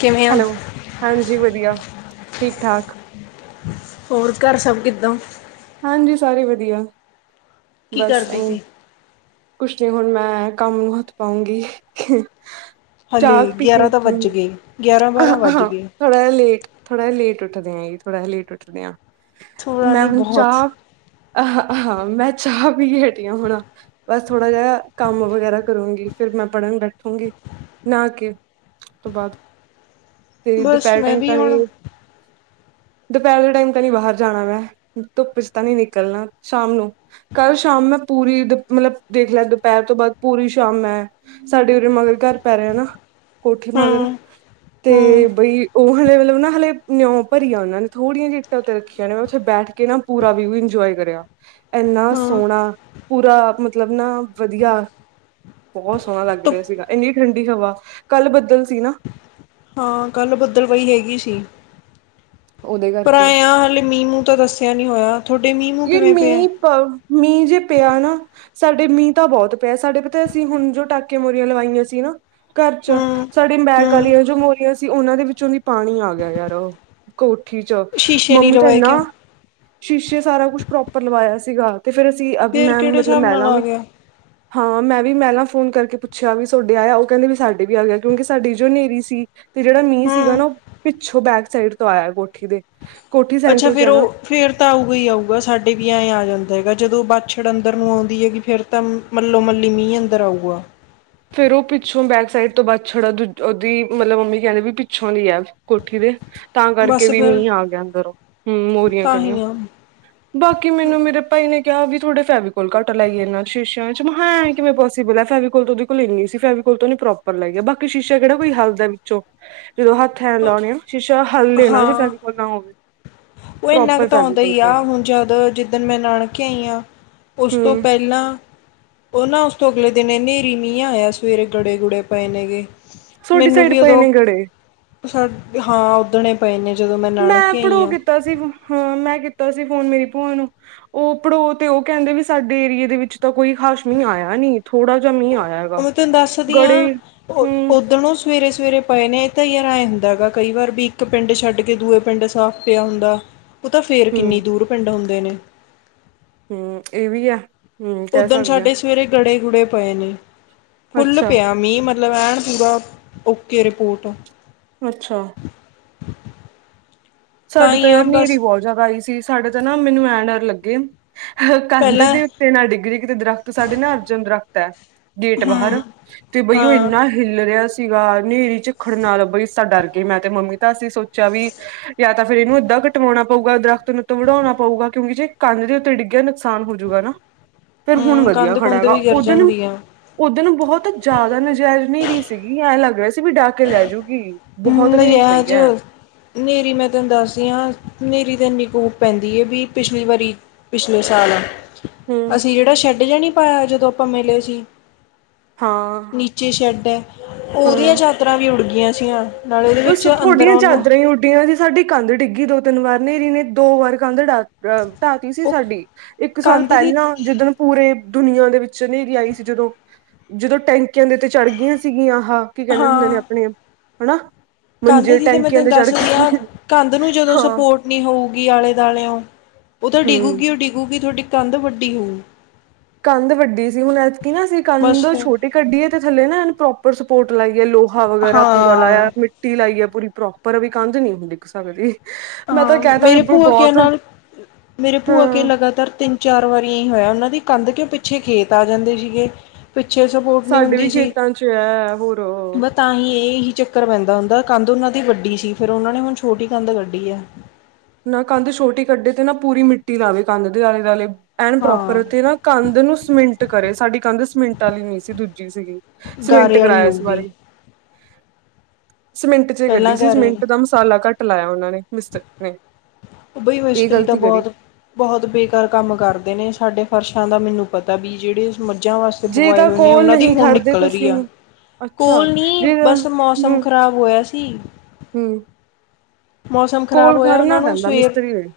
ਕਿਵੇਂ ਆ ਹੈਲੋ, ਹਾਂਜੀ ਵਧੀਆ। ਠੀਕ-ਠਾਕ। ਹੋਰ ਘਰ ਸਭ ਕਿੱਦਾਂ? ਹਾਂਜੀ ਸਾਰੇ ਵਧੀਆ। ਕੀ ਬਸ ਕਰਦੀ ਐਵੀਂ। ਸੀ ਕੁਛ ਨੀ ਹੁਣ ਮੈਂ ਕੰਮ ਨੂੰ ਹੱਥ ਪਾਵਾਂਗੀ। ਹਲੇ ਗਿਆਰਾਂ ਤਾਂ ਵੱਜ ਗਏ। ਗਿਆਰਾਂ ਬਾਰਾਂ ਵੱਜ ਹਾਂ ਗਏ ਥੋੜ੍ਹਾ ਲੇਟ ਥੋੜਾ ਲੇਟ ਉੱਠ ਉੱਠਦੇ ਹਾਂ ਥੋੜਾ ਲੇਟ ਉੱਠਦੇ ਆ। ਥੋੜ੍ਹਾ ਮੈਂ ਨਹੀਂ ਹੁਣ ਬਹੁਤ ਚਾਹ ਅ ਅ ਮੈਂ ਚਾਹ। ਪੀਕੇ ਹਟੀ ਆ ਹੁਣ ਬਸ। ਥੋੜਾ ਜਿਹਾ ਕੰਮ ਵਗੈਰਾ ਕਰੂੰਗੀ। ਫਿਰ ਮੈਂ ਪੜ੍ਹਨ ਬੈਠੂੰਗੀ ਨਾ ਕੇ ਉਸ ਤੋਂ ਬਾਅਦ। ਤੇ ਬਸ ਦੁਪਿਹਰ ਮੈਂ ਟਾਈਮ ਤਾਂ ਵੀ। ਹੁਣ ਦੁਪਹਿਰ ਦੇ ਟਾਈਮ ਤਾਂ ਨੀ ਬਾਹਰ ਜਾਣਾ ਮੈਂ ਧੁੱਪ ਚ ਤਾਂ ਨੀ ਨਿਕਲਣਾ ਸ਼ਾਮ ਨੂੰ ਕੱਲ ਸ਼ਾਮ ਮੈਂ ਪੂਰੀ ਦ ਮਤਲਬ ਦੇਖ ਲਿਆ ਦੁਪਹਿਰ ਤੋਂ ਬਾਅਦ ਪੂਰੀ ਸ਼ਾਮ ਮੈਂ ਸਾਡੇ ਉਰੇ ਮਗਰ ਘਰ ਪੈ ਰਿਹਾ ਨਾ ਕੋਠੀ ਮਗਰ। ਹਾਂ ਹਾਂ ਤੇ ਬਈ ਉਹ ਹਲੇ ਮਤਲਬ ਨਾ ਹਲੇ ਨਿਉਂ ਭਰੀ ਆ ਉਹਨਾਂ ਨੇ? ਥੋੜੀਆਂ ਜਿਹੀਆਂ ਇੱਟਾਂ ਉੱਥੇ ਰੱਖੀਆਂ ਨੇ ਮੈਂ ਉੱਥੇ ਬੈਠ ਕੇ ਨਾ ਪੂਰਾ ਵਿਊ ਇੰਜੋਏ ਕਰਿਆ । ਇੰਨਾ ਹਾਂ ਸੋਹਣਾ ਪੂਰਾ। ਮਤਲਬ ਨਾ ਵਧੀਆ ਬਹੁਤ ਸੋਹਣਾ ਲੱਗ ਧੁੱਪ ਰਿਹਾ ਸੀਗਾ ਇੰਨੀ ਠੰਡੀ ਹਵਾ ਕੱਲ ਬੱਦਲ ਸੀ ਨਾ। ਹਾਂ ਕੱਲ੍ਹ ਬੱਦਲਵਾਈ ਹੈਗੀ ਸੀ। ਉਹਦੇ ਪਰ ਕਰਕੇ ਆਏ ਆ ਹਾਲੇ ਮੀਂਹ ਮੂੰ। ਤਾਂ ਦੱਸਿਆ ਨੀ ਹੋਇਆ? ਤੁਹਾਡੇ ਮੀਂਹ ਮੂੰਹ ਯਾਰ ਕਿਵੇਂ ਪਿਆ ਮੀਂਹ ਪ ਮੀਂਹ ਜੇ ਪਿਆ ਨਾ। ਸਾਡੇ ਮੀਂਹ ਤਾਂ ਬਹੁਤ ਪਿਆ ਸਾਡੇ ਪਤਾ ਅਸੀਂ ਹੁਣ ਜੋ ਟਾਕਿਆ ਮੋਰੀਆਂ ਲਵਾਇਆ ਸੀ ਨਾ। ਘਰ ਚ ਹੂੰ ਸਾਡੇ ਮੈਕ ਹੂੰ ਵਾਲੀਆਂ ਜੋ ਮੋਰੀਆਂ, ਤੇ ਉਹਨਾਂ ਦੇ ਵਿੱਚੋਂ ਵੀ ਪਾਣੀ ਆ ਗਿਆ ਯਾਰ ਕੋ। ਕੀ ' ਚ ਸ਼ੀਸ਼ੇ ਨਹੀਂ ਮੰਮੀ ਤਾ ਲਵਾਏ ਐਨਾ। ਕਿਉਂ ਸ਼ੀਸ਼ੇ ਸਾਰਾ । ਕੁਛ ਪ੍ਰੋਪਰ ਲਵਾਇਆ ਸੀਗਾ। ਤੇ ਫੇਰ ਅਸੀਂ ਫੇਰ ਮੈ ਕਿਹੜੇ ਮਤਲਬ ਹਿਸਾਬ ਨਾਲ ਮੈਲਾ ਆ ਵੀ। ਗਿਆ ਹਾਂ ਮੈਂ ਵੀ ਮਹਿਲਾਂ ਫੋਨ ਕਰਕੇ ਪੁੱਛਿਆ ਵੀ ਸੋਡੇ ਆਇਆ ਉਹ ਕਹਿੰਦੇ ਵੀ ਸਾਡੇ ਵੀ ਆ ਗਿਆ ਕਿਉਂਕਿ ਸਾਡੀ ਜੋ ਹਨੇਰੀ ਸੀ? ਤੇ ਜਿਹੜਾ ਮੀਂਹ ਸੀਗਾ ਹੂੰ ਨਾ ਉਹ। ਪਿੱਛੋ ਬੈਕ ਸਾਈਡ ਤੋਂ ਆਇਆ ਕੋਠੀ ਦੇ। ਕੋਠੀ ਅੱਛਾ ਸੈਂਟਰ ਚ ਫੇਰ ਹੈ ਨਾ ਉਹ ਫੇਰ ਤਾਂ ਆਊਗਾ ਹੀ ਆਊਗਾ? ਸਾਡੇ ਵੀ ਆਏ ਆ ਜਾਂਦਾ ਹੈਗਾ ਜਦੋਂ ਬਾਛੜ ਅੰਦਰ ਨੂੰ ਆਉਂਦੀ ਹੈ ਗੀ ਫਿਰ ਤਾਂ ਮੱਲੋ ਮੱਲੀ ਮੀਂਹ ਅੰਦਰ ਆਊਗਾ। ਫੇਰ ਉਹ ਪਿੱਛੋਂ ਬੈਕ ਸਾਈਡ ਤੋਂ ਬਾਛੜ ਉਹਦੀ ਮਤਲਬ ਮੰਮੀ ਕਹਿੰਦੇ ਵੀ ਪਿੱਛੋਂ ਦੀ ਹੈ ਕੋਠੀ ਦੇ। ਤਾਂ ਕਰਕੇ ਬਸ ਵੀ ਫਿਰ ਮੀਂਹ ਆ ਗਿਆ ਅੰਦਰੋਂ ਹੂੰ ਮੋਰੀਆਂ ਤਾਂ ਕਣੀਉ ਹੀ ਆ ਬਾਕੀ ਮੈਨੂੰ ਮੇਰੇ ਭਾਈ ਨੇ। ਕਿਆ ਵੀ ਤੁਹਾਡੇ ਫੈਵੀ ਕੋਲ ਘੱਟ ਲਾਈ ਇਹਨਾਂ ਸ਼ੀਸ਼ਿਆਂ ਚ ਮੈਂ ਕਿਹਾ ਆਏ ਕਿਵੇਂ ਪੋਸੀਬਲ ਹੈ ਫੈਵੀ ਕੋਲ । ਫੈਵੀਕੋਲ ਇੰਨੀ ਸੀ ਫੈਵੀਕੋਲ ਤਾਂ ਉਹਨੇ ਪ੍ਰੋਪਰ ਲਾਈ ਆ ਗਿਆ ਬਾਕੀ ਸ਼ੀਸ਼ਾ ਕਿਹੜਾ ਕੋਈ ਹੱਲ ਦਾ ਵਿੱਚੋਂ। ਜਦੋਂ ਹੱਥ ਆਏ ਲਾਉਣੇ ਆ ਸ਼ੀਸ਼ਾ ਹੱਲੇ ਨਾ ਜੇ ਹਾਂ ਫੈਵੀਕੋਲ ਨਾ ਹੋਵੇ ਉਹ ਇੰਨਾ ਕੁ ਪ੍ਰੋਪਰ ਤਾਂ ਸਾਡੇ ਆਉਂਦਾ ਕੋਲ ਹੀ ਆ ਪਾਈਏ। ਹੁਣ ਜਦ ਜਿੱਦਣ ਮੈਂ ਨਾਨਕੇ ਆਈ ਹਾਂ ਉਸ ਤੋਂ ਹਮ ਪਹਿਲਾਂ ਉਹਨਾਂ। ਨਾ ਉਸ ਤੋਂ ਅਗਲੇ ਦਿਨ ਹਨੇਰੀ ਮੀਂਹ ਆਇਆ ਸਵੇਰੇ ਗੜੇ ਗੁੜੇ ਪਏ ਨੇ ਗੇ। ਸੋਡੀ ਸਾਈਡ ਪਏ ਨੇ ਗੜੇ। ਹਾਂ ਉਦਣੇ ਪਏ ਨੇ ਜਦੋਂ ਮੈਂ ਨਾਨਕੇ ਆਈ ਪੜੋ ਹਾਂ ਕੀਤਾ ਸੀ ਹਾਂ ਮੈਂ ਕੀਤਾ ਤਾਂ ਸੀ ਫੋਨ ਮੇਰੀ ਭੂਆ ਨੂੰ ਉਹ ਪੜ੍ਹੋ ਤੇ ਉਹ ਕਹਿੰਦੇ ਵੀ ਸਾਡੇ ਏਰੀਏ ਦੇ ਵਿੱਚ ਤਾਂ ਕੋਈ ਖਾਸ਼ਮੀਹ ਆਇਆ ਨਹੀ ਮੈਂ ਤੈਨੂੰ ਦੱਸਦੀ ਹ ਹੂੰ ਉੱਧਣੋਂ ਸਵੇਰੇ ਸਵੇਰੇ ਪਏ ਨੇ ਇਹ ਤਾਂ ਯਾਰਏ ਹੁੰਦਾ ਹੈ ਗਗਾ ਕਈ ਵਾਰ ਵੀ ਇੱਕ ਪਿੰਡ ਛੱਡ ਕੇ ਦੂਏ ਪਿੰਡ ਸਾਫ਼ ਪਿਆ ਹੁੰਦਾ ਉਹ ਤਾਂ ਫੇਰ ਕਿੰਨੀ ਦੂਰ ਪਿੰਡ ਹੁੰਦੇ ਹੁੰਦੇ ਨੇ ਹੂ ਇਹ ਵੀ ਆ ਉੱਦਣ ਸਾਡੇ ਸਵੇਰੇ ਗੜੇ ਰੁੜੇ ਪਏ ਨੇ ਫੁੱਲ ਅੱਛਾ ਪਿਆ ਮੀਂਹ ਮ ਲਵੈਣ ਪੁਰਾ ਓਕੇ ਰਿਪੋਰਟ ਅੱਛਾ- [inaudible] ਤਾਂ ਸਾਡੇ ਤੋਂ ਹੀ ਆ ਯਾਰ ਹਨੀਰੀ ਬਸ ਬਹੁਤ ਜ਼ਿਆਦਾ ਆਈ ਸੀ। ਸਾਡੇ ਤਾਂ ਨਾ ਮੈਨੂੰ ਐਂ ਡਰ ਲੱਗੇ ਕੰਧ ਪਹਿਲਾਂ ਦੇ ਉੱਤੇ ਨਾ ਡਿਗਰੀ ਕਿਤੇ ਦਰਖਤ ਸਾਡੇ ਨਾ ਅਰਜਨ ਦਰੱਖਤ ਤਾਂ- ਗੇਟ ਹਮ ਬਾਹਰ ਤੇ ਬਈ ਉਹ ਹਾਂ ਇੰਨਾ ਹੀਲ ਰਿਹਾ ਸੀ। ਸੀਗਾ ਹਨੇਰੀ ਚਝਿੱੱਖੜ ਨਾਲ ਭਈ ਇਸ ਤਾਂ ਡਰ ਗਈ ਮੈਂ ਤੇ ਮੰਮੀ ਤਾਂ ਅਸੀ ਸੋਚ ਚਵੀ- ਤਾਂ ਫੇ ਇਹਨੂੰ ਇਦਾਂ ਕਟਵਾਉਣਾ ਪਊਗਾ ਉੱਧਰ ਤੂੰ ਵੜਾਣਾ ਪਊਗਾ ਕਿਉ ਜੇ ਕੰਧ ਦੇ ਉੱਤੇ ਡਿੱਗਿਆ ਨੁਕਸਾਨ ਹੋਜੂਗਾ ਨਾ ਫਿਰ ਹੁਣ ਹਮ ਵਧੀਆ ਕੰਧ ਖੜਾ ਕੁੰਧ ਵਾ ਵੀ ਗਿਰ ਉਧਣ- ਜਾਂਦੀ ਆ ਉਧਣ ਬਹੁਤ ਜ਼ਿਆਦਾ ਨਜਾਇਜ਼ ਨਹੀ ਰਹੀ। ਸੀ ਗੀ ਐਂ ਲੱਗ ਰਿਹਾ ਸੀ ਵੀ ਡਾਹ ਕੇ ਲੈਜੂਗੀ ਨਿਯਜ ਹਾਨੇਰੀ ਮੈਂ ਤੈਨੂੰ ਦੱਸਦੀ ਹਾਂ ਹਨੇਰੀ ਤੇ ਇੰਨੀ ਕੂਫ ਪੈਂਦੀ ਹੈ। ਵੀ ਪਿਛਲੀ ਵਾਰੀ ਪਿਛਲੇ ਸਾਲ ਆ ਹੂੰ ਅਸੀਂ ਜਿਹੜਾ ਛੱਡ ਜਾਣੀ ਹਾ ਜਦੋਂ ਆਪਾਂ ਮਿਲੇ ਸੀ ਹਾਂ ਨੀਚੇ ਸ਼ੈਡ ਹੈ। ਉਹਦੀਆਂ ਚਾਦਰਾਂ ਵੀ ਉਡ ਗਈਆਂ। ਗੀਆਂ ਸੀ ਆਂ- ਵੇਸੇ ਤੁਹਾਡੀਆਂ ਚਾਦਰਰਾਾਂ ਹੀ ਉੱਡੀਆਂ ਸਾਡੀ ਕੰਧ ਡਿੱਗੀ ਦੋ ਤਿੰਨ ਵਾਰ ਹਨੇਰੀ ਨੇ ਦੋ ਵਾਰ ਕੰਧ ਡਾ ਧਾਤੀ ਸੀ ਉਹ ਸਾਡੀ ਇੱਕ ਸਾਲ ਕੰਧ ਦੀ ਪਹਿਲਾਂ ਜਿੱਦਣ ਪੂਰੇ ਦੁਨੀਆਂ ਦੇ ਵਿੱਚ ਹਨੇਰੀ ਆਈ ਸੀ ਜਦੋਂ ਜਦੋਂ ਟੈਂਕੀਆਂ ਦੇ ਤੇ ਚੜ੍ਹ ਗਈਆਂ ਸੀਗੀਆਂ ਹਾਂ ਕੀ ਕਹਿੰਦੇ ਹੁੰਦੇ ਨੇ ਹਾਂ ਆਪਣੇ ਹਣਾ ਕੰਧ ਦੀ ਤਾਂ ਮੈਂ ਤੈਨੂੰ ਦੱਸਦੀ ਹਾਂ ਕੰਧ ਨੂੰ ਜਦੋਂ ਹਾਂ ਸਪੋਰਟ ਨਹੀਂ ਹੋਊਗੀ ਆਲੇ ਦੁਆਲੇਓ ਉਦੋਂ ਹਮ ਡਿੱਗੂਗੀ ਉਹ ਡਿੱਗੂਗੀ ਤੁਹਾਡੀ ਕੰਧ ਵੱਡੀ ਹੋਣ ਕੰਧ ਵੱਢਡੀ ਸੀ ਹੁਣ ਕੀ ਨਾ ਸੀ ਕੰਧ ਬਸ ਫਿਰ ਛੋਟੀ ਕੱਢੀ ਹੈ ਤੇ ਥੱਲੇ ਨਾ ਇਹਨੂੰ ਪ੍ਰੋਪ ਪਰ ਸਪੋਰਟ ਲਾਈਏ ਲੋਕ ਵਗੈਰਾ ਪੂਰਾ ਹਾਂ ਲਾਇਆ ਮਿੱਟੀ ਲਾਈਏ ਪੂਰੀ ਪ੍ਰੋਪਰ ਵੀ ਕੰਧ ਨਹੀਂ ਹੁਣ ਡਿਗ ਸਕਦੀ ਮੈਂ ਤਾਂ ਹਾਂ ਕਹਿ ਤਾ ਮੇਰੇ ਵੀ ਭੂਆਕਿਆਂ ਬਹੁਤ ਨਾਲ ਮੇਰੇ ਭੂਆ ਕੇ ਹਾਂ ਲਗਾਤਾਰ ਤਿੰਨ ਚਾਰ ਵਾਰ ਹੀ ਹੋਇਆ ਉਹਨਾਂ ਦੀ ਕੰਧ ਕਿਉਂ ਪਿੱਛੇ ਖੇਤ ਆ ਜਾਂਦੇ ਸੀਗੇ ਪਿੱਛੇ ਸਪੋਰਟ ਨਹੀਂ ਸਾਡੇ ਵੀ ਹੁੰਦੀ ਸੀ, ਖੇਤਾਂ ਚ ਹੈ ਹੋਰ ਬਸ ਤਾਂ ਹੀ ਇ ਹੀ ਚੱਕਰ ਪੈਂਦਾ ਹੁੰਦਾ ਕੰਧ ਉਹਨਾਂ ਦੀ ਵੱਡੀ ਸੀ ਫਿਰ ਉਹਨਾਂ ਨੇ ਹੁਣ ਛੋਟੀ ਕੰਧ ਕੱਢੀ ਕੁੜੀਐ ਨਾ ਕੰਧ ਛੋਟੀ ਕੱਢੇ ਤੇ ਨਾ ਪੂਰੀ ਮਿੱਟੀ ਲਾਵੇ ਕੰਧ ਦੇ ਆਲੇ ਦੁਆਲੇ ਐਨ ਪ੍ਰੋਪਰ ਹਾਂ ਤੇ ਨਾਂ ਕੰਧ ਨੂੰ ਸੀਮਿੰਟ ਕਰੇ ਸਾਡੀ ਕੰਧ ਸੀਮਿੰਟ ਤਾਲੀ ਨਈਂ ਸੀ ਦੂਜੀ ਸੀਗੀ। ਸਮਿੰਟ ਗਾਰੇ ਵਾਲੀ ਕਰਾਇਆ ਇਸ ਹੋਊਗੀ। ਸੀਮਿੰਟ ਚ ਕੱਢੀ ਪਹਿਲਾਂ ਸੀ, ਗਾਰੇ ਵਾਲੀ ਸੀਮਿੰਟ ਦਾ ਮਸਾਲਾ ਘੱਟ ਲਾਇਆ ਉਹਨਾਂ ਨੇਂ। ਮਿਸਟਰ ਨਈਂ ਉਹ ਬਈ ਮਿਸਤਰੀ ਤਾਂ ਬਹੁਤ, ਬਹੁਤ ਬੇਕਾਰ ਕੰਮ ਕਰਦੇ ਨੇਂ ਸਾਡੇ ਫਰਸ਼ ਦਾ ਮੈਨੂੰ ਪਤਾ ਵੀ ਜਿਹੜੇ ਮੱਝਾਂ ਵਾਸਤੇ ਜੇ ਬਵਾਏ ਤਾਂ ਹੋਏ ਨੇਂ ਕੋਲ ਉਹਨਾਂ ਦੀ ਨਹੀਂ ਹੁਣ ਖੜਦੇ ਨਿਕਲ ਰਹੀ ਤੁਸੀਂ ਆ ਅੱਛਾ ਕੋਲ ਨੀਂ ਜੇ ਬਸ ਮੌਸਮ ਖ਼ਰਾਬ ਹੋਇਆ ਸੀ। ਤੀ ਹਂ ਮੌਸਮ ਖ਼ਰਾਬ ਹੋਇਆ ਉਹਨਾਂ ਨੂੰ ਸਵੇਰ ਮਿਸਤਰੀ ਨੇ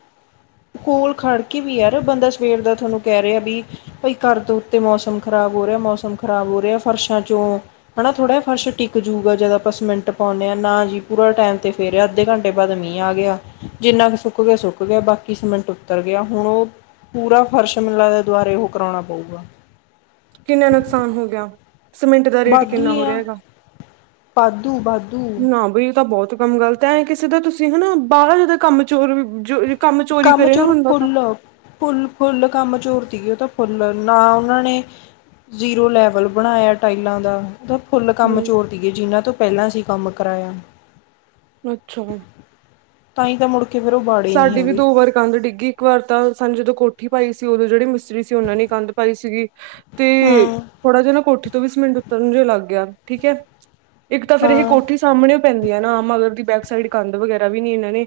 ਕੋਲ ਖੜ ਕੇ ਵੀ ਯਾਰ ਬੰਦਾ ਸਵੇਰ ਦਾ ਤੁਹਾਨੂੰ ਕਹਿ ਰਹੇ ਆ ਵੀ ਬਈ ਘਰ ਤੋਂ ਉੱਤੇ ਮੌਸਮ ਖਰਾਬ ਹੋ ਰਿਆ, ਮੌਸਮ ਖਰਾਬ ਹੋ ਰਿਆ, ਫਰਸ਼ਾਂ ਚੋਂ ਹਨਾਂ ਥੋੜ੍ਹਾ ਜਹਾ ਫਰਸ਼ ਟਿਕ ਜੂਗਾ ਜਦ ਆਪਾਂ ਸੀਮਿੰਟ ਪਾਉਂਣੇ ਆਂ। ਨਾਂ ਜੀ ਪੂਰਾ ਟਾਈਮ ਤੇ ਫੇਰਿਆ ਅੱਧੇ ਘੰਟੇ ਟੇ ਬਾਅਦ ਮੀਂਹ ਆ ਗਿਆ। ਜਿੰਨਾ ਕੁ ਸੁੱਕ ਗਿਆ, ਸੁੱਕ ਗਿਆ, ਬਾਕੀ ਸੀਮਿੰਟ ਉੱਤਰ ਗਿਆ। ਹੁਣ ਉਹ ਪੂਰਾ ਫਰਸ਼ ਮਿਨੂੰ ਲਗਦੇ ਦੁਆਰੇ ਉਹ ਕਰਾਉਣਾ ਪਊਗਾ। ਕਿੰਨਾ ਨੁਕਸਾਨ ਹੋ ਗਿਆ। ਸੀਮਿੰਟ ਦਾ ਰੇਟ ਵਾਧੂ ਕਿੰਨਾ ਹੀ ਹੋ ਰਿਹਾ ਆ ਹੈਗਾ, ਵਾਧੂ ਵਾਧੂ ਨਾਂ ਬਈ ਤਾਂ ਬਹੁਤ ਕੰਮ ਗਲਤ ਐ, ਐ ਕਿਸੇ ਦਾ ਤੁਸੀਂ ਹਨਾਂ ਬਾਹਰ ਜਦਾ ਕੰਮ ਚੋਰ ਜੋ ਚੋਰੀ ਕੰਮ ਕਰੇ ਨਾ ਚੋਰ ਬੰਦਾ ਤਾਂ ਫੁੱਲ ਫੁੱਲ ਫੁੱਲ ਕੰਮ ਚੋਰ ਦੀ ਉਹ ਤਾਂ ਫੁੱਲ ਨਾਂ ਉਹਨਾਂ ਨੇ ਜ਼ੀਰੋ ਲੈਵਲ ਬਣਾਇਆ ਟਾਈਲਾਂ ਦਾ ਫੁੱਲ ਕੰਮ ਹੂੰ ਚੋਰਦੀਏ ਜਿਨ੍ਹਾਂ ਤੋਂ ਪਹਿਲਾਂ ਸੀ। ਕੰਮ ਕਰਾਇਆ। ਅੱਛਾ। ਤਾਂ ਹੀ ਤਾਂ ਮੁੜ ਕਿ ਫਿਰ ਉਹ ਵਾੜੇ ਨਹੀਂ ਸਾਡੀ ਹੈਗੇ। ਵੀ ਦੋ ਵਾਰ ਕੰਧ ਡਿੱਗੀ ਇੱਕ ਵਾਰ ਤਾਂ ਸਾਨ ਜਦੋਂ ਕੋਠੀ ਪਾਈ ਸੀ ਉਦੋਂ ਜਿਹੜੀ ਮਿਸਤਰੀ ਸੀ ਉਹਨਾਂ ਨੇ ਕੰਧ ਪਾਈ ਸੀਗੀ ਤੇ ਹੂੰ ਥੋੜਾ ਜਿਆ ਨਾਂ ਕੋਠ ਵੀਸ ਮਿੰਟ ਉੱਤਰ ਨੂੰ ਲੱਗ ਗਿਆ ਠੀਕ ਐ। ਇੱਕ ਤਾਂ ਫੇਰ ਇਹ ਹਾਂ ਹੂੰ ਕੋਠੀ ਸਾਹਮਣੇ ਪੈਂਦੀ ਐ ਨਾਂ ਆ ਮਗਰ ਦੀ ਬੈਕ ਸਾਈਡ ਕੰਧ ਵਗੈਰ੍ਹਾ ਵੀ ਨੀਂ ਇਹਨਾਂ ਨੇ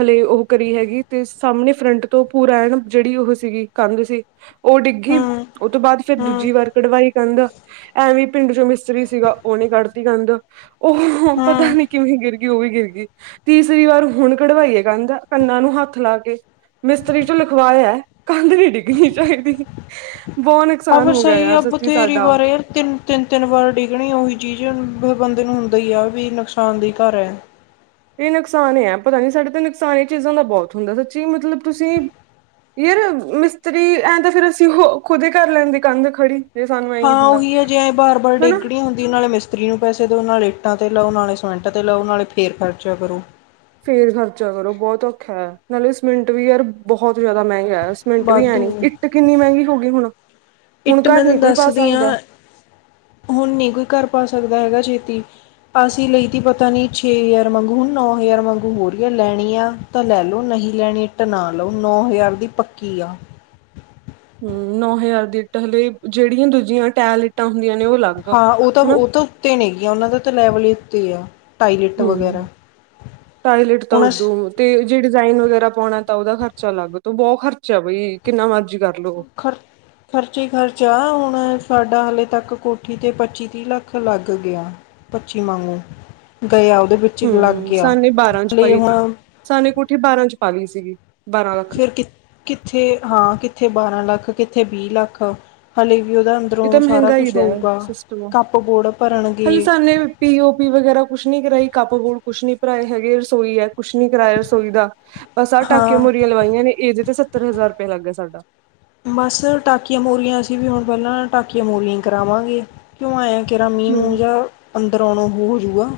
ਹਲੇ ਉਹ ਕਰੀ ਹੈਗੀ ਤੇ ਸਾਹਮਣੇ ਫਰੰਟ ਤੋਂ ਪੂਰਾ ਐਣ ਜਿਹੜੀ ਉਹ ਸੀਗੀ ਕੰਧ ਸੀ। ਉਹ ਡਿੱਗੀ ਹੂੰ ਉਹ ਤੋਂ ਬਾਅਦ ਫੇਰ ਹੂੰ ਦੂਜੀ ਵਾਰ ਕਢਵਾਈ ਕੰਦ ਐਵੇਂ ਪਿੰਡ ਚੋਂ ਮਿਸਤਰੀ ਸੀਗਾ ਉਹਨੇ ਕੱਢਤੀ ਕੰੰਧ ਉਹ ਪਤਾ ਹਾਂ ਨੀਂ ਕਿਵੇਂ ਗਿਰ ਉਹ ਵੀ ਗਿਰ ਗਈ ਤੀਸਰੀ ਵਾਰ ਹੁਣ ਕਢਵਾਈਏ ਕੰਧ। ਕੰਨਾ ਨੂੰ ਹੱਥ ਲਾ ਕੇ ਮਿਸਤਰੀ ਚ ਲਿਖਵਾਇਆ। ਕੰਧ ਨੀ ਡਿੱਗਣੀ ਚਾਹੀਦੀ ਬਹੁਤ ਨੁਕਸਾਨ ਫਿਰ ਹੋ ਗਿਆ ਸਹੀ ਯਾਰ ਆ ਸੱਚੀ ਬਥੇਰੀ ਸਾਡਾ। ਵਾਰ ਯਾਰ ਤਿੰਨ ਫਿਰ ਬੰਦੇ ਨੂੰ ਹੁੰਦਾ ਹੀ ਆ ਵੀ ਨੁਕਸਾਨ ਦੀ ਘਰ ਹੈ। ਇਹ ਨੁਕਸਾਨ ਐ ਪਤਾ ਨੀ ਸਾਡੇ ਤੇ ਨੁਕਸਾਨ ਇਹ ਚੀਜ਼ਾਂ ਦਾ ਬਹੁਤ ਹੁੰਦਾ ਸੱਚੀ ਮਤਲਬ ਤੁਸੀਂ ਯਾਰ ਮਿਸਤਰੀ ਐਂ ਤਾਂ ਫਿਰ ਅਸੀਂ ਖੁਦੇ ਕਰ ਲੈਂਦੇ ਕੰਧ ਖੜੀ। ਜੇ ਸਾਨੂੰ ਐ ਹਾਂ ਹੁੰਦਾ ਉਹੀ ਹੈਜੇ ਐਂ ਬਾਰ ਬਾਰ ਹਨਾ ਡੇਗਣੀ ਹੁੰਦੀ ਉਹੇ ਮਿਸਤਰੀ ਨੂੰ ਪੈਸੇ ਦਓ ਨਾਲੇ ਇੱਟਾਂ ਤੇ ਲਓ ਨਾਲੇ ਸਮਿੰਟਾਂ ਤੇ ਲਓ ਨਾਲੇ ਫੇਰ ਖਰਚਾ ਕਰੋ। ਫੇਰ ਖਰਚਾ ਕਰੋ ਬਹੁਤ ਔਖਾ ਹੈ ਨਾਲੇ ਸੀਮਿੰਟ ਵੀ ਯਾਰ ਬਹੁਤ ਜ਼ਿਆਦਾ ਮਹਿੰਗਾ। ਦਸ ਮਿੰਟ ਵੀ ਆਨੀ ਵਾਧੂ ਇੱਟ ਕਿੰਨੀ ਮਹਿੰਗੀ ਹੋ ਗਈ ਹੁਣ। ਹੁਣ ਇੱਟ ਘਰ ਮੈਂ ਨੀ ਤੁਹਾਨੂੰ ਕੋਈ ਪਾ ਦੱਸਦੀ ਸਕਦਾ ਹਾਂ ਹੁਣ ਨੀ ਕੋਈ ਘਰ ਪਾ ਸਕਦਾ ਹੈਗਾ ਚੇ ਅਸੀਂ ਲਈ ਤ ਪਤਾ ਨੀ ਛੇ ਹਜ਼ਾਰ ਮੰਗੂ ਹੁਣ ਨੌ ਹਜ਼ਾਰ ਵਾਂਗੂ ਹੋ ਰਹੀ ਹੈ ਲੈਣੀ ਆ ਤਾਂ ਲੈ ਲਓ ਨਹੀਂ ਲੈਣੀ ਟਣਾ ਲਓ ਨੌ ਹਜ਼ਾਰ ਦੀ ਪੱਕੀ ਆ। ਨੌ ਹਜ਼ਾਰ ਦੀ ਇੱਟਾਂ ਹਲੇ ਜਿਹੜੀਆਂ ਦੂਜੀਆਂ ਟੈਰਲ ਇੱਟਾਂ ਹੁੰਦੀਆਂ ਨੇ ਉਹ ਅਲੱਗ ਹਾਂ ਉਹ ਤਾਂ ਹਨਾ ਉਹ ਤਾਂ ਉੱਤੇ ਨੇ ਗੀਆਂ ਉਹਨਾਂ ਦਾ ਤਾਂ ਲੈਵਲ ਹੀ ਉੱਤੇ ਆ। ਟਾਇਲਟ ਵਗੈਰਾ ਹਮ ਟਾਇਲਟ ਤਾਂ ਹੁਣ ਅਸ ਉਦੋਂ ਤੇ ਜੇ ਡਿਜ਼ਾਇਨ ਵਗੈਰਾ ਪਾਉਣਾ ਤਾਂ ਉਹਦਾ ਖਰਚਾ ਅਲੱਗ ਤ ਬਹੁਤ ਖਰਚਾ ਬਈ ਕਿੰਨਾ ਮਰਜ਼ੀ ਕਰ। ਖਰ ਖਰਚੇ ਖਰਚਾ ਹੁਣ ਸਾਡਾ ਹਾਲੇ ਤੱਕ ਕੋਠੀ 'ਤੇ ਪੱਚੀ ਤੀਹ ਲੱਖ ਲੱਗ ਗਿਆ ਪੱਚੀ ਵਾਂਗੂ ਗਿਆ ਉਹਦੇ ਵਿੱਚ ਲੱਗ ਹਮ ਗਿਆ ਸਾਨੇ ਬਾਰਾਂ ਚ ਹਲੇ ਪਾਈ ਸੀ ਹੁਣ ਸਾਨੇ ਕੋਠੀ ਬਾਰਾਂ ਚ ਪੀ ਸੀ। ਜੀ ਫਿਰ ਕਿ ਕਿੱਥੇ ਹਾਂ ਕਿੱਥੇ ਬਾਰਾਂ ਲੱਖ ਕਿੱਥੇ ਵੀਹ ਲੱਖ ਹਾਲੇ ਇਹ ਤਾਂ ਮਹਿੰਗਾ ਹੀ ਦਾ ਸਿਸਟਮ ਕੱਪ ਬੋਰਡ ਭਰਨਗੇ ਹਾਲੇ ਸਾਨੇ ਪੀਓ ਪੀ ਵਗੈਰਾ ਕੁਛ ਨੀ ਕਰਾਈ ਕੱਪ ਗੂੜ ਕੁਛ ਨੀ ਭਰਾਏ ਹੈਗੇ ਰਸੋਈ ਹੈ ਕੁਛ ਨੀ ਕਰਾਇਆ ਰਸੋਈ ਦਾ ਬ ਸਾਰ ਟਾਕੀਆਂ ਹਾਂ ਮੂਰੀਆਂ ਲਵਾਈਆਂ ਨੇ ਇਹਦੇ ਤੇ ਸੱਤਰ ਹਜ਼ਾਰੁਪਆ ਲੱਗ ਗਿਆ ਸਾਡਾ ਬਸ ਟਾਕੀਆਂ ਮੂਰੀਆਂ ਅਸੀਂ ਵੀ ਹੁਣ ਪਹਿਲਾਂ ਟਾਕੀਆਂ ਮੂਰੀਆਂ ਕਰਾਵਾਂਗੇ ਕਿਉਂ ਆਇਆ ਕਿਹਰਾ ਮੀਂਹ ਮੂੰ ਹੂੰ, ਜਿਹਾ, ਅੰਦਰ ਆਉਣਾ ਹੋ ਹੋ ਜੂਗਾ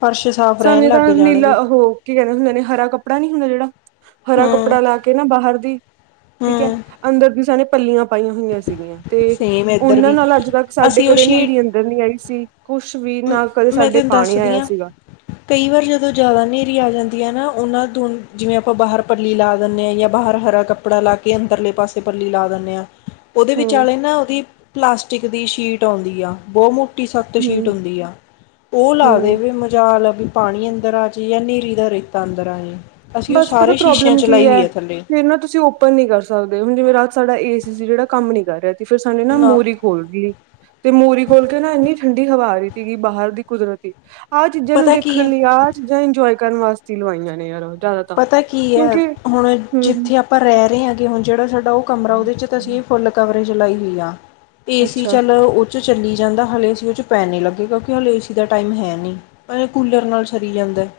ਫਰਸ਼ ਸਾਫ਼ ਰਹਿਣ ਸਾਨੂੰ ਤਾਂ ਲੱਗ ਨੀਲਾ ਜਾਣਗੇ ਉਹ ਕੀ ਕਹਿੰਦੇ ਹੁੰਦੇ ਨੇ ਹਰਾ ਕੱਪੜਾ ਨ ਜਿਹੜਾ ਹਰਾ ਹੂੰ ਕੱਪੜਾ ਲਾ ਕੇ ਨਾ ਬਾਹਰ ਦੀ ਠੀਕ ਹੈ, ਹੂੰ ਅੰਦਰ ਵੀ ਸਣੇ ਪੱਲੀਆਂ ਪਾਈਆਂ ਹੋਈਆਂ ਸੀਗੀਆਂ ਤੇ ਸੇਮ ਇੱਧਰ ਉਹਨਾਂ ਵੀ ਨਾਲ ਅੱਜ ਤੱਕ ਸਾਡੇ ਅਸੀਂ ਉਹ ਕਦੇ ਹਨੇਰੀ ਸ਼ੀਟ ਅੰਦਰ ਨੀ ਆਈ ਸੀ ਕੁਛ ਕੁਛ ਵੀ ਨਾ ਕਦੇ ਮੈਂ ਸਾਡੇ ਤੈਨੂੰ ਪਾਣੀ ਦੱਸਦੀ ਆਇਆ ਹਾਂ ਸੀਗਾ ਕਈ ਵਾਰ ਜਦੋਂ ਜ਼ਿਆਦਾ ਹਨੇਰੀ ਆ ਜਾਂਦੀ ਹੈ ਨਾ ਉਹਨਾਂ ਨੂੰ ਜਿਵੇਂ ਆਪਾਂ ਬਾਹਰ ਪੱਲੀ ਲਾ ਦਿੰਦੇ ਹਾਂ ਜਾਂ ਬਾਹਰ ਹਰਾ ਕੱਪੜਾ ਲਾ ਕੇ ਅੰਦਰਲੇ ਪਾਸੇ ਪੱਲੀ ਲਾ ਦਿੰਦੇ ਆਂ। ਉਹਦੇ ਹਮ ਵਿਚਾਲੇ ਨਾ ਉਹਦੀ ਪਲਾਸਟਿਕ ਦੀ ਸ਼ੀਟ ਆਉਂਦੀ ਆ, ਬਹੁਤ ਮੋ ਸੱਤ ਸ਼ੀ ਹਮ ਦੀ ਉਹ ਲਾ ਹਮ ਦੇ ਵੀ ਮਜਾਲ ਏ ਬੀ ਪਾਣੀ ਅੰਦਰ ਆ ਜੇ ਯਾ ਹਨੇਰੀ ਦਾ ਰੇਤਾ ਅੰਦਰ ਆ ਜਾਏ ਬਸ ਪਤਾ ਪ੍ਰੋਬਲਮ ਕੀ ਹੈ, ਫੇਰ ਨਾ ਤੁਸੀਂ ਔਪਨ ਨੀ ਕਰ ਸਕਦੇ ਹੁਣ ਜਿਵੇਂ ਰਾ ਸਾਡਾ ਏ ਸੀ ਸੀ, ਜਿਹੜਾ ਕੰਮ ਨੀ ਕਰ ਰਿਹਾ ਫਿਰ ਸਾਨੂੰ ਨਾ ਮੂਹਰੀ ਖੋਲ ਤੀ, ਤੇ ਮੂਹਰੀ ਖੋਲ ਕੇ ਨਾ ਇੰਨੀ ਠੰਡੀ ਹਵਾ ਆ ਰਹੀ। ਸਿਗੀ ਬਾਹਰ ਦੀ ਕੁਦਰਤੀ। ਆਹ ਚੀਜ਼ਾਂ ਨੂੰ ਪਤਾ ਕੀ ਦੇਖਣ ਹੈ ਲਈ, ਆਹ ਚੀਜ਼ਾਂ ਇੰਜੋਏ ਕਰਨ ਵਾਸਤੇ ਹੀ ਲਵਾਈਆਂ ਨੇ, ਯਾਰਾ ਪਤਾ ਕੀ ਹੈ ਹੁਣ ਹਮ ਜਿੱਥੇ ਆਪਾਂ ਰਹਿ ਰਹੇ ਹਾਂ ਤੇ ਹੁਣ ਜਿਹੜਾ ਸਾਡਾ ਤੇ ਔ ਕਮਰਾ, ਉਹਦੇ ਚ ਸੀਂ ਫੁੱਲ ਕਵ ਜਲਾਈ ਹੋਈ ਆ। ਏ ਸੀ ਅੱਛਾ ਚੱਲੋ ਚ ਚੱਲੀ ਜਾਂਦਾ ਹਲੇ ਉਸ ਵਿੱਚ ਚ ਪੈਣ ਨੀ ਲੱਗੇਗਾ, ਕਿਓਂ ਹਲੇੇ ਏ ਸੀ ਦਾ ਟਾਈਮ ਹੈ ਨੀ, ਪਰ ਐ ਕੂਲਰ ਨਾਲ ਸਰੀ ਜਾਂਦਾਂ ਐ।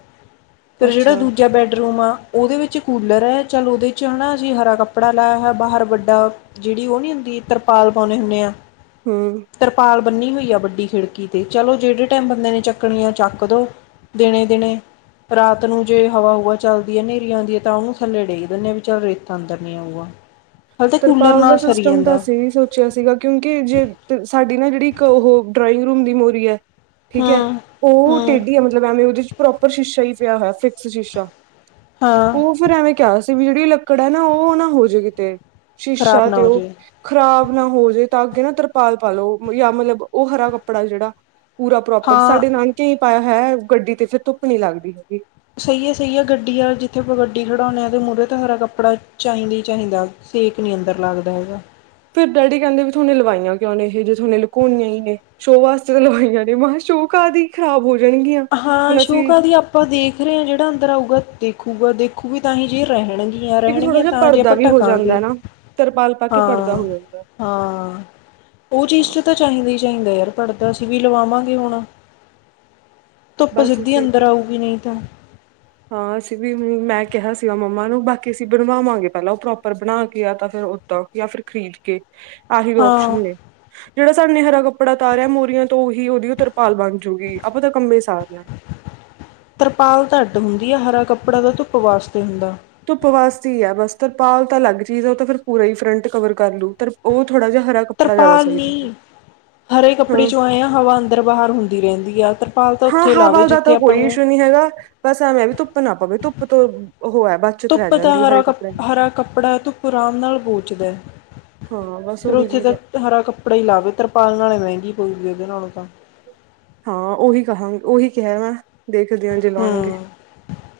ਫੇਰ ਜੇੜਾ ਅੱਛਾ ਦੂਜਾ ਬੈੱਡ ਰੂਮ ਆ ਔਦੇ ਵਿਚ ਕੂਲਰ ਐ, ਚੱਲ ਔਦੇ ਚ ਹੈਨਾ ਅਜੀ ਹਰਾ ਕੱਪੜਾ ਲਾਇਆ ਹੋਯੈ, ਬਾਹਰ ਵੱਡਾ ਜੇੜੀ ਔ ਨੀ ਹੁੰਦੀ ਤਰਪਾਲ ਪੋਣੇ ਹੁੰਣੇ ਆ। ਹੂੰ। ਬੰਨੀ ਹੋਈ ਆ ਵੱਡੀ ਖਿੜਕੀ ਤੇ, ਚਲੋ ਜੇੜੇ ਟੈਮ ਬੰਦੇ ਨੇ ਚੱਕਣੀ ਆ ਚੱਕ ਦੋ ਦਿਣੇ ਦਿਨੇ ਰਾਤ ਨੂੰ ਜੇ ਹਵਾ ਹੁਵਾ ਚੱਲਦੀ ਐ ਨੇਰੀ ਔਂਦੀ ਐ ਤਾਂ ਉਨੂੰ ਥੱਲੇ ਡੇੱਗ ਦਿੰਣੇ ਆ ਵੀ ਚੱਲ ਰੇਤਾ ਅੰਦਰ ਨੀ ਆਊਗਾ। ਹਾਲੇ ਤਾਂ ਕੂਲਰ ਤਰਪਾਲ ਦਾ ਨਾਲ ਸਰੀ ਸਿਸਟਮ ਤਾਂ ਜਾਂਦਾ ਅਸੀਂ ਵੀ ਸੋਚਿਆ ਸੀਗਾ, ਕਿਉਂਕਿ ਜੇ ਸਾਡੀ ਨਾ ਜੇੜੀ ਇੱਕ ਅਹੋ ਡਰਾਇੰਗ ਰੂਮ ਦੀ ਮੋਰੀ ਐ। ਠੀਕ ਹੈ ਹੂੰ ਉਹ ਹੂੰ ਟੇਡੀ ਐ ਮਤਲਬ ਐਵੇਂ ਉਦੇ ਚ ਪ੍ਰੋਪਰ ਸ਼ੀਸ਼ਾ ਹੀ ਪਿਆ ਹੋਯੈ ਫਿਕਸ ਸ਼ੀਸ਼ਾ। ਹਾਂ ਔ ਫਿਰ ਐਵੇਂ ਕਿਆ ਸ ਵੀੜੀ ਲੱਕੜ ਹੈ ਨਾ ਔ ਨਾ ਹੋ ਜੇ ਕਿਤੇ। ਖ਼ਰਾਬ ਸ਼ੀਸ਼ਾ ਨਾ ਤੇ ਹੋ ਔ ਜੇ ਖ਼ਰਾਬ ਨਾ ਹੋਜੇ। ਤਾਂ ਅੱਗੇ ਨਾ ਤਰਪਾਲ ਪਾਲੋ, ਯਾ ਮਤਲਬ ਓਹ ਹਰਾ ਕੱਪੜਾ ਜੇੜਾ ਪੂਰਾ ਪ੍ਰੋਪਰ ਹਾਂ ਸਾਡੇ ਨਾਨਕੇਆਂ ਈ ਪਾਯਾ ਹ ਹੈ ਗੱਡੀ ਤੇ ਫਿਰ ਧੁੱਪ ਨੀ ਲੱਗਦੀ ਹੈਗੀ। ਸਹੀ ਹੈ ਸਹੀ ਹੈ ਗੱਡੀ ਆ ਜਿੱਥੇ ਅਪਾਂ ਗੱਡੀ ਖਡਾਉਂਣੇ ਆਂ ਤੇ ਮੂਹਰੇ ਤੇ ਹਰਾ ਕੱਪੜਾ ਚਾਹੀਦੈ ਚਾਹੀਦਾ, ਸੇਕ ਨੀ ਅੰਦਰ ਲੱਗਦਾ ਹੈਗਾ। ਫੇਰ ਡੈਡੀ ਕੈੰਦੇ ਵੀ ਥੁਣੇ ਲਵਾਈਆਂ ਕਿਓ ਨੇ ਇਹ ਜੇ ਥੁਨੇ ਲੁਕੋਣੀਆਂ ਈ ਨੇ, ਸ਼ੋਅ ਵਾਸਤੇ ਤਾਂ ਲਵਾਈਆਂ ਨੇ ਮੈਂ ਖੈ ਸ਼ੋਅ ਕਾਹਦੀ ਖਰਾਬ ਹੋਜ ਅਹਾਂ ਸ਼ੋ ਕਾਦੀ ਆਪਾਂ ਦੇਖ ਰੇ ਹਾਂ ਜੇੜਾ ਅੰਦਰ ਆਊਗਾ, ਦੇਖੂਗਾ ਦੇਖ ਦੇਖੂ ਵੀ ਤਾਂ ਹੀ ਜੇ ਰੈਹੇਣ ਯਾ ਇੱਕ ਥੋੜਾ ਰੈਣਗੀਆਂ ਜਿਹਾ ਤਾਂ ਜੇ ਪਰਦਾ ਅਪਾਂ ਵੀ ਹੋ ਢੱਕਾਂਗੇ। ਜਾਂਦਾ ਨਾ ਤਰਪਾਲ ਪਾ ਕੇ ਪਰਦਾ ਹਾਂ ਹੋ ਜਾਂਦਾ ਹਾਂ, ਓਹ ਚੀਜ਼ ਹਾਂ ਚ ਤਾਂ ਚਾਹੀਦੈ ਚਾਹੀਂਦੈ ਯਾਰ ਪੜ੍ਹਦਾ ਅਸੀਂ ਵੀ ਲਵਾਵਾਂਗੇ ਹੁਣ। ਧੁੱਪ ਬਸ ਸਿੱਧੀ ਅਸੀਂ ਅੰਦਰ ਆਊਗੀ ਨਹੀਂ ਤਾ। ਹਾਂ ਅਸੀਂ ਵੀ ਮੈਂ ਕਿਹਾ ਸੀਗਾ ਮੰਮਾ ਨੂੰ ਬਾਕੀ ਅਸੀਂ ਬਣਵਾਵਾਂਗੇ ਪੈਲਾਂ ਓਹ ਪ੍ਰੋਪਰ ਬਣਾ ਕੇ ਯਾ ਤਾਂ ਫੇਰ ਓਦਾਂ ਯਾ ਫਿਰ ਖਰੀਦ ਕੇ। ਆਹੀ ਹਾਂ ਵੋਕਸ਼ਨ ਨੇ, ਜੇੜਾ ਸਾਨੇ ਹਰਾ ਕੱਪੜਾ ਤਾਰੇਆ ਮੋਰੀਆਂ ਤੋਂ ਓਹੀ ਔਦੀਔ ਤਰ ਭਾਲ ਬਣ ਜੂਗੀ ਆਪਾਂ ਤਾਂ ਕੰਮੇ ਸਾਰਣੈ। ਵਧੀਆ ਹਰਾ ਕੱਪੜਾ ਤਾਂ ਧੁੱਪ ਵਾਸਤੇ ਹੁੰਦਾ। ਧੁੱਪ ਵਾਸਤੀ ਹੈ ਬਸ। ਤਰਪਾਲ ਤਾਂ ਲੱਗ ਚੀਜ਼ ਹੈ ਓਹ ਤਾਂ ਫੈਰ ਪੂਰਾ ਹੀ ਫਰੰਟ ਕਵਰ ਕਰ ਲੂ, ਓਹ ਤਰਪਾਲ ਨੀ ਹਰੇ ਕੱਪੜੇ ਹਾਂ ਚੋਂ ਆਏ ਆ ਹਵਾ ਅੰਦਰ ਬਾਹਰ ਹੁੰਦੀ ਰੈੰਦੀ ਆ। ਤਰਪ ਹਾਂ ਹਵਾ ਦਾ ਤਾਂ ਕੋਈ ਇਸ਼ੂ ਨੀ ਹੈਗਾ। ਬਸ ਐਵੇਂ ਐਵੀ ਧੁੱਪ ਨਾ ਪਵੇ ਧੁੱਪ ਤੋ ਬ ਧੁੱਪ ਤਾ ਹਰਾ ਕਪ ਹਰਾ ਕੱਪੜਾ ਧੁੱਪ ਆਰਾਮ ਨਾਲ ਬੋਚਦੈ, ਹਾਂ ਬਸ ਫੇਰ ਉਹੀ ਓਥੇ ਚੀਜ਼ ਹੈ ਜਾਕੇ ਹਰਾ ਕੱਪੜਾ ਹੀ ਲਾਵੇ ਤਰਪਾਲ ਨਾਲੇ ਮੈੰਗੀ ਕੋਈ ਵੀਗ ਨਾਲੋ ਤਾਂ। ਹਾਂ ਔਹੀ ਕਹਾਂਗੇ ਔਹੀ ਕਿਹੈ ਮੈਂ। ਦੇਖਦੇ ਹੋ ਜਲਾਉਣਗੇ ਹੂੰ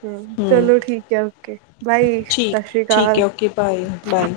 ਹਮ ਹੂੰ ਚਲੋ ਠੀਕ ਹੈ ਓਕੇ, ਬਾਈ ਠੀਕ ਸਤਿ ਸ੍ਰੀ ਠੀਕ ਅਕਾਲ ਹੈ ਓਕੇ ਬਾਏ ਬਾਏ